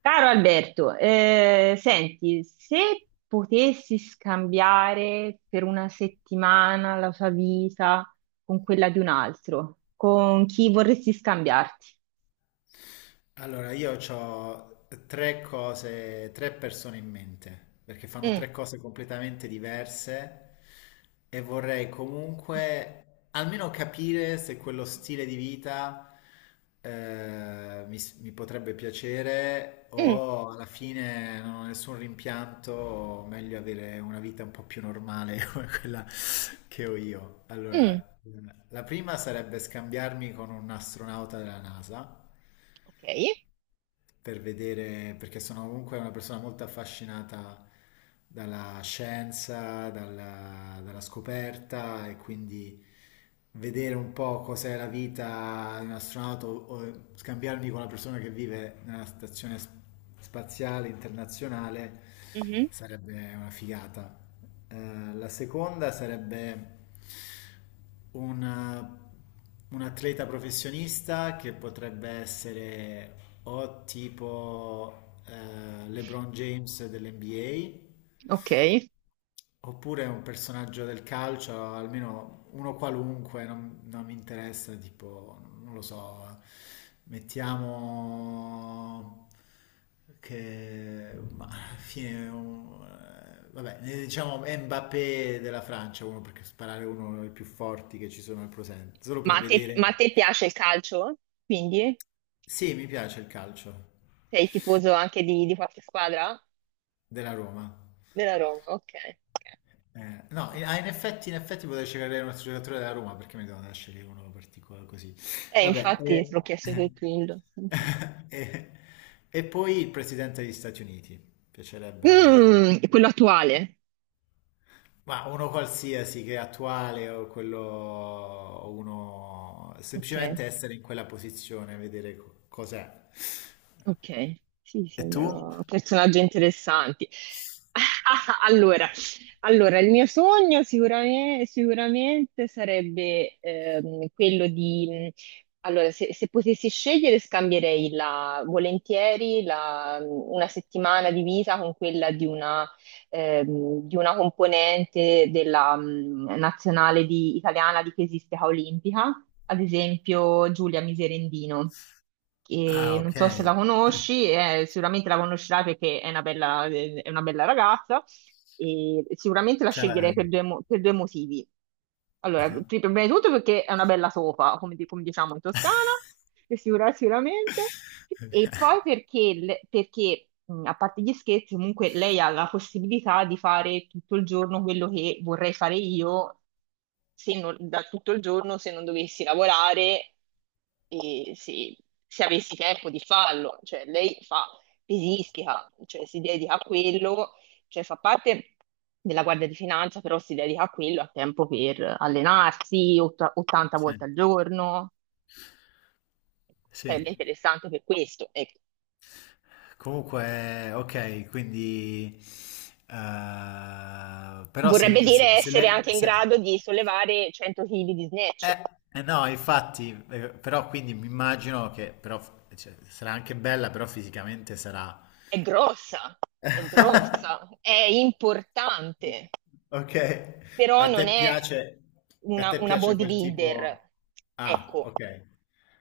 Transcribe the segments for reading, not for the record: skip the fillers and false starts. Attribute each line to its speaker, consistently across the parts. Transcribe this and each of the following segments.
Speaker 1: Caro Alberto, senti, se potessi scambiare per una settimana la tua vita con quella di un altro, con chi vorresti scambiarti?
Speaker 2: Allora, io ho tre cose, tre persone in mente, perché fanno
Speaker 1: Mm,
Speaker 2: tre cose completamente diverse e vorrei comunque almeno capire se quello stile di vita mi potrebbe piacere
Speaker 1: mm,
Speaker 2: o alla fine non ho nessun rimpianto, o meglio avere una vita un po' più normale come quella che ho io.
Speaker 1: mm.
Speaker 2: Allora, la prima sarebbe scambiarmi con un astronauta della NASA
Speaker 1: Ok.
Speaker 2: per vedere, perché sono comunque una persona molto affascinata dalla scienza, dalla scoperta e quindi vedere un po' cos'è la vita di un astronauta o scambiarmi con una persona che vive nella stazione spaziale internazionale
Speaker 1: Mhm.
Speaker 2: sarebbe una figata. La seconda sarebbe un, un atleta professionista che potrebbe essere o tipo LeBron James dell'NBA.
Speaker 1: Ok.
Speaker 2: Oppure un personaggio del calcio, almeno uno qualunque, non mi interessa, tipo, non lo so, mettiamo che, ma alla fine, vabbè, ne diciamo Mbappé della Francia, uno perché sparare è uno dei più forti che ci sono al presente, solo per vedere.
Speaker 1: Ma a te piace il calcio? Quindi
Speaker 2: Sì, mi piace il calcio
Speaker 1: sei tifoso anche di qualche squadra?
Speaker 2: della Roma.
Speaker 1: Della Roma, ok.
Speaker 2: No,
Speaker 1: Ok.
Speaker 2: ah, In effetti, in effetti potrei cercare un altro giocatore della Roma perché mi devo andare a scegliere uno particolare così. Vabbè,
Speaker 1: Infatti, te l'ho chiesto per quello. Infatti.
Speaker 2: eh, e poi il presidente degli Stati Uniti. Piacerebbe,
Speaker 1: Mm, quello attuale.
Speaker 2: ma uno qualsiasi che è attuale o quello, o uno
Speaker 1: Ok.
Speaker 2: semplicemente essere in quella posizione, vedere cos'è.
Speaker 1: Ok, sì,
Speaker 2: E tu?
Speaker 1: sembrano personaggi interessanti. Allora, allora, il mio sogno sicuramente, sicuramente sarebbe quello di... Allora, se potessi scegliere, volentieri una settimana di vita con quella di una componente della nazionale italiana di pesistica olimpica, ad esempio Giulia Miserendino,
Speaker 2: Ah,
Speaker 1: che non
Speaker 2: ok.
Speaker 1: so se la conosci, sicuramente la conoscerai perché è una bella ragazza, e sicuramente la
Speaker 2: Cioè,
Speaker 1: sceglierei per per due motivi. Allora,
Speaker 2: ah.
Speaker 1: prima di tutto perché è una bella sopa, come diciamo in Toscana, e sicuramente. E poi perché, a parte gli scherzi, comunque lei ha la possibilità di fare tutto il giorno quello che vorrei fare io, se non- da tutto il giorno se non dovessi lavorare e se, se avessi tempo di farlo. Cioè, lei fa pesistica, cioè si dedica a quello, cioè fa parte della Guardia di Finanza, però si dedica a quello, ha tempo per allenarsi 80
Speaker 2: Sì.
Speaker 1: volte al giorno,
Speaker 2: Sì.
Speaker 1: sarebbe interessante per questo. Ecco.
Speaker 2: Comunque, ok, quindi... però
Speaker 1: Vorrebbe
Speaker 2: se, se,
Speaker 1: dire
Speaker 2: se
Speaker 1: essere
Speaker 2: lei...
Speaker 1: anche in grado di sollevare 100 kg di snatch.
Speaker 2: no, infatti, però quindi mi immagino che però, cioè, sarà anche bella, però fisicamente sarà...
Speaker 1: È grossa, è grossa, è importante,
Speaker 2: Ok,
Speaker 1: però
Speaker 2: a
Speaker 1: non
Speaker 2: te
Speaker 1: è
Speaker 2: piace, a te
Speaker 1: una
Speaker 2: piace quel tipo...
Speaker 1: bodybuilder.
Speaker 2: Ah,
Speaker 1: Ecco,
Speaker 2: ok.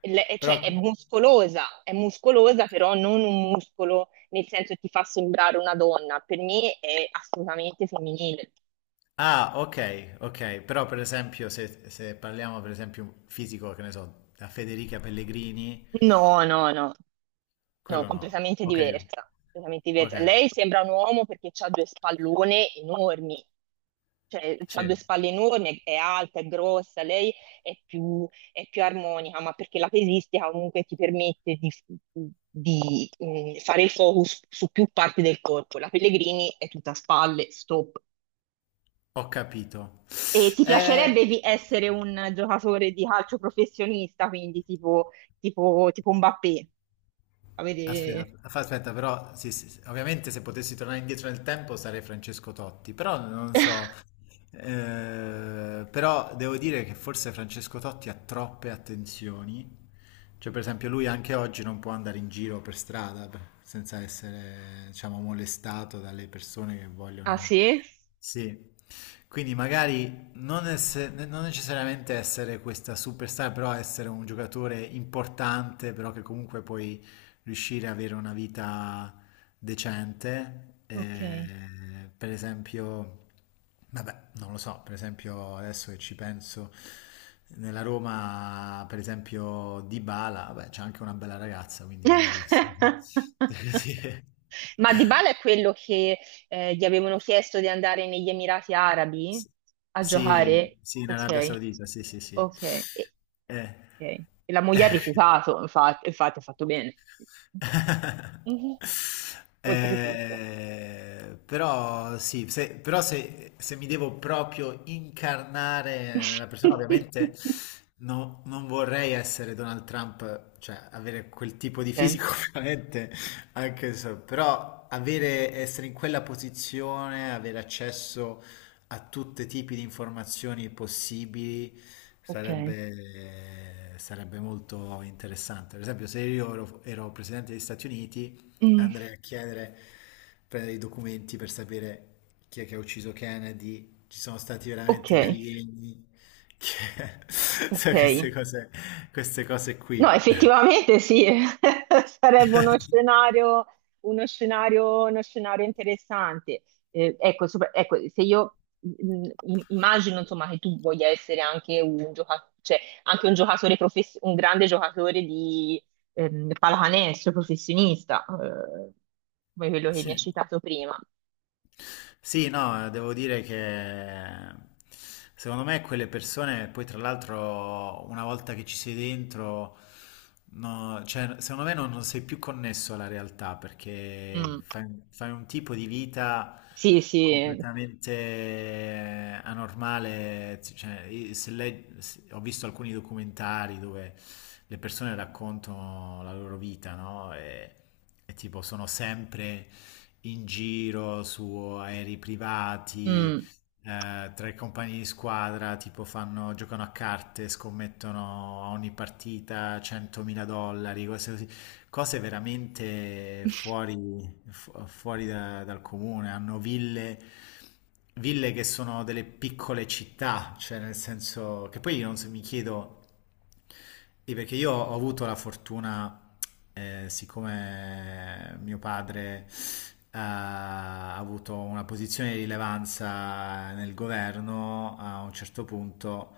Speaker 2: Però
Speaker 1: cioè è muscolosa, però non un muscolo nel senso che ti fa sembrare una donna. Per me è assolutamente femminile.
Speaker 2: ah, ok, ok, però per esempio se parliamo per esempio un fisico, che ne so, da Federica Pellegrini,
Speaker 1: No, no, no. No,
Speaker 2: quello no.
Speaker 1: completamente
Speaker 2: Ok,
Speaker 1: diversa, completamente
Speaker 2: ok,
Speaker 1: diversa. Lei sembra un uomo perché ha due spallone enormi, cioè ha
Speaker 2: sì,
Speaker 1: due spalle enormi, è alta, è grossa, è più, è più armonica, ma perché la pesistica comunque ti permette di, fare il focus su più parti del corpo. La Pellegrini è tutta spalle, stop.
Speaker 2: ho capito.
Speaker 1: E ti
Speaker 2: Eh,
Speaker 1: piacerebbe essere un giocatore di calcio professionista, quindi tipo Mbappé?
Speaker 2: Aspetta,
Speaker 1: Avere...
Speaker 2: aspetta, però sì, sì, sì, ovviamente se potessi tornare indietro nel tempo sarei Francesco Totti, però non so, però devo dire che forse Francesco Totti ha troppe attenzioni, cioè per esempio lui anche oggi non può andare in giro per strada senza essere, diciamo, molestato dalle persone che
Speaker 1: Ah
Speaker 2: vogliono
Speaker 1: sì?
Speaker 2: sì, quindi magari non, non necessariamente essere questa superstar, però essere un giocatore importante, però che comunque puoi riuscire ad avere una vita decente.
Speaker 1: Ok.
Speaker 2: Per esempio, vabbè, non lo so, per esempio adesso che ci penso, nella Roma, per esempio, Dybala, vabbè, c'è anche una bella ragazza, quindi magari... Così.
Speaker 1: Ma Dybala è quello che gli avevano chiesto di andare negli Emirati Arabi
Speaker 2: Sì,
Speaker 1: a
Speaker 2: sì,
Speaker 1: giocare?
Speaker 2: sì, in Arabia
Speaker 1: Ok,
Speaker 2: Saudita, sì, sì, sì.
Speaker 1: ok. E,
Speaker 2: Eh.
Speaker 1: ok. E la moglie ha rifiutato, infatti, infatti ha fatto bene. Mhm. Oltretutto.
Speaker 2: Però se, se mi devo proprio incarnare nella persona, ovviamente non vorrei essere Donald Trump, cioè avere quel tipo di
Speaker 1: Ok,
Speaker 2: fisico, ovviamente, anche so, però avere, essere in quella posizione, avere accesso a tutti i tipi di informazioni possibili
Speaker 1: ok.
Speaker 2: sarebbe, sarebbe molto interessante. Per esempio, se io ero, ero presidente degli Stati Uniti,
Speaker 1: Mm,
Speaker 2: andrei a chiedere, prendere i documenti per sapere chi è che ha ucciso Kennedy, ci sono stati
Speaker 1: ok,
Speaker 2: veramente gli alieni, che- sai,
Speaker 1: ok.
Speaker 2: queste cose
Speaker 1: No,
Speaker 2: qui.
Speaker 1: effettivamente sì, sarebbe uno scenario, uno scenario interessante. Ecco, ecco, se io immagino insomma che tu voglia essere anche un giocatore, cioè anche un grande giocatore di pallacanestro professionista, come quello che mi hai
Speaker 2: Sì.
Speaker 1: citato prima.
Speaker 2: Sì, no, devo dire che secondo me quelle persone, poi tra l'altro una volta che ci sei dentro, no, cioè, secondo me non, non sei più connesso alla realtà perché
Speaker 1: Mm,
Speaker 2: fai un tipo di vita
Speaker 1: sì, sì.
Speaker 2: completamente anormale. Cioè, io- se lei- se- ho visto alcuni documentari dove le persone raccontano la loro vita, no? E e tipo sono sempre in giro su aerei privati,
Speaker 1: Mm,
Speaker 2: tra i compagni di squadra, tipo fanno, giocano a carte, scommettono a ogni partita 100.000 dollari, cose così, cose veramente fuori, dal comune. Hanno ville, ville che sono delle piccole città, cioè nel senso che poi io non so- mi chiedo sì, perché io ho avuto la fortuna, siccome mio padre ha avuto una posizione di rilevanza nel governo, a un certo punto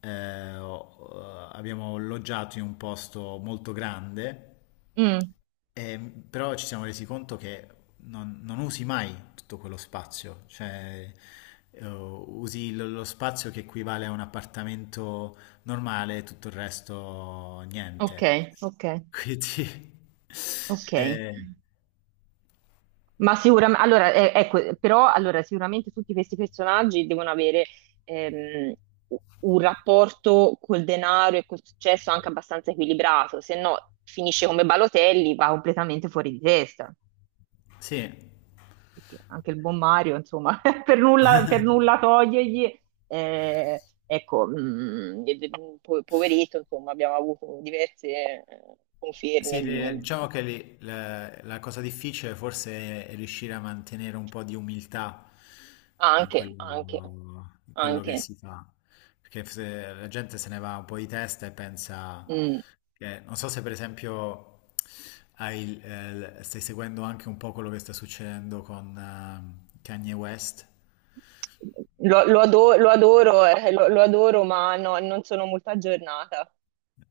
Speaker 2: abbiamo loggiato in un posto molto grande.
Speaker 1: mm,
Speaker 2: Però ci siamo resi conto che non, non usi mai tutto quello spazio, cioè usi lo spazio che equivale a un appartamento normale, tutto il resto
Speaker 1: ok,
Speaker 2: niente.
Speaker 1: ok,
Speaker 2: Quindi,
Speaker 1: ok.
Speaker 2: eh,
Speaker 1: Ma sicuramente, allora, ecco, però allora, sicuramente tutti questi personaggi devono avere ehm, un rapporto col denaro e col successo anche abbastanza equilibrato, se no finisce come Balotelli, va completamente fuori di testa,
Speaker 2: sì.
Speaker 1: perché anche il buon Mario, insomma, per nulla togliergli, ecco, poveretto, insomma, abbiamo avuto diverse
Speaker 2: Sì,
Speaker 1: conferme
Speaker 2: le-
Speaker 1: di...
Speaker 2: diciamo che lì la cosa difficile forse è riuscire a mantenere un po' di umiltà in
Speaker 1: Anche, anche,
Speaker 2: quello, in quello che
Speaker 1: anche.
Speaker 2: si fa, perché se la gente se ne va un po' di testa e pensa
Speaker 1: Mm.
Speaker 2: che, non so se per esempio hai stai seguendo anche un po' quello che sta succedendo con Kanye West.
Speaker 1: Lo adoro, lo adoro, ma no, non sono molto aggiornata.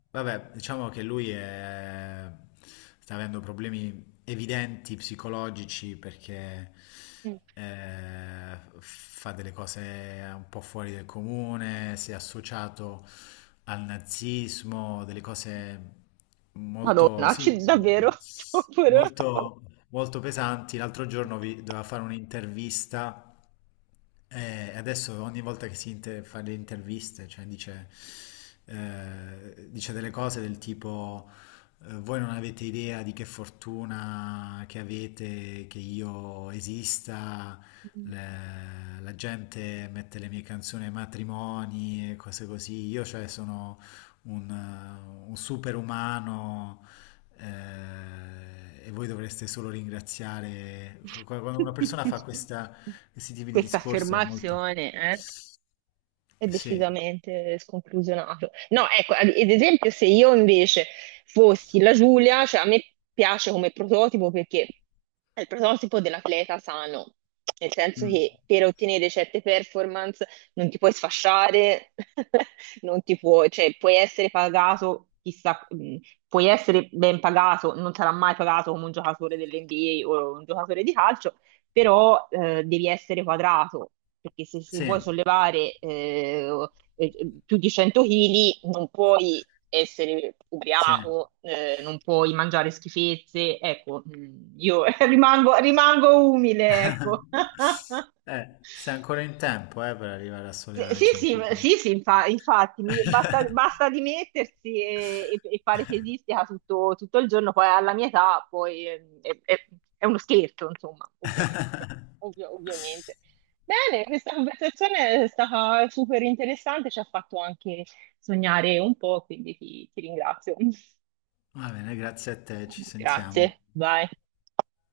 Speaker 2: Vabbè, diciamo che sta avendo problemi evidenti psicologici perché
Speaker 1: Mm.
Speaker 2: fa delle cose un po' fuori del comune, si è associato al nazismo, delle cose molto,
Speaker 1: Madonna,
Speaker 2: sì,
Speaker 1: davvero? Povero.
Speaker 2: molto, molto pesanti. L'altro giorno doveva fare un'intervista adesso ogni volta che si fa le interviste, cioè dice, dice delle cose del tipo, voi non avete idea di che fortuna che avete, che io esista, la gente mette le mie canzoni ai matrimoni e cose così, io cioè sono un superumano e voi dovreste solo ringraziare. Quando una persona fa questi tipi di
Speaker 1: Questa
Speaker 2: discorso è molto...
Speaker 1: affermazione, eh?
Speaker 2: Sì,
Speaker 1: È decisamente sconclusionato. No, ecco, ad esempio, se io invece fossi la Giulia, cioè a me piace come prototipo perché è il prototipo dell'atleta sano, nel senso
Speaker 2: mm.
Speaker 1: che per ottenere certe performance non ti puoi sfasciare, non ti puoi, cioè puoi essere pagato, chissà, puoi essere ben pagato, non sarà mai pagato come un giocatore dell'NBA o un giocatore di calcio, però devi essere quadrato, perché se vuoi
Speaker 2: Sì,
Speaker 1: sollevare più di 100 kg non puoi essere
Speaker 2: sì.
Speaker 1: ubriaco, non puoi mangiare schifezze, ecco, mm, io rimango, rimango umile, ecco.
Speaker 2: Sei ancora in tempo, per arrivare a
Speaker 1: Sì,
Speaker 2: sollevare
Speaker 1: sì,
Speaker 2: 100
Speaker 1: sì,
Speaker 2: kg.
Speaker 1: sì, sì, infatti, basta, basta dimettersi e fare tesistica tutto, tutto il giorno, poi alla mia età poi è uno scherzo, insomma, ovviamente. Ovviamente. Bene, questa conversazione è stata super interessante, ci ha fatto anche sognare un po', quindi ti ringrazio.
Speaker 2: Va bene, grazie a te, ci sentiamo.
Speaker 1: Grazie, bye.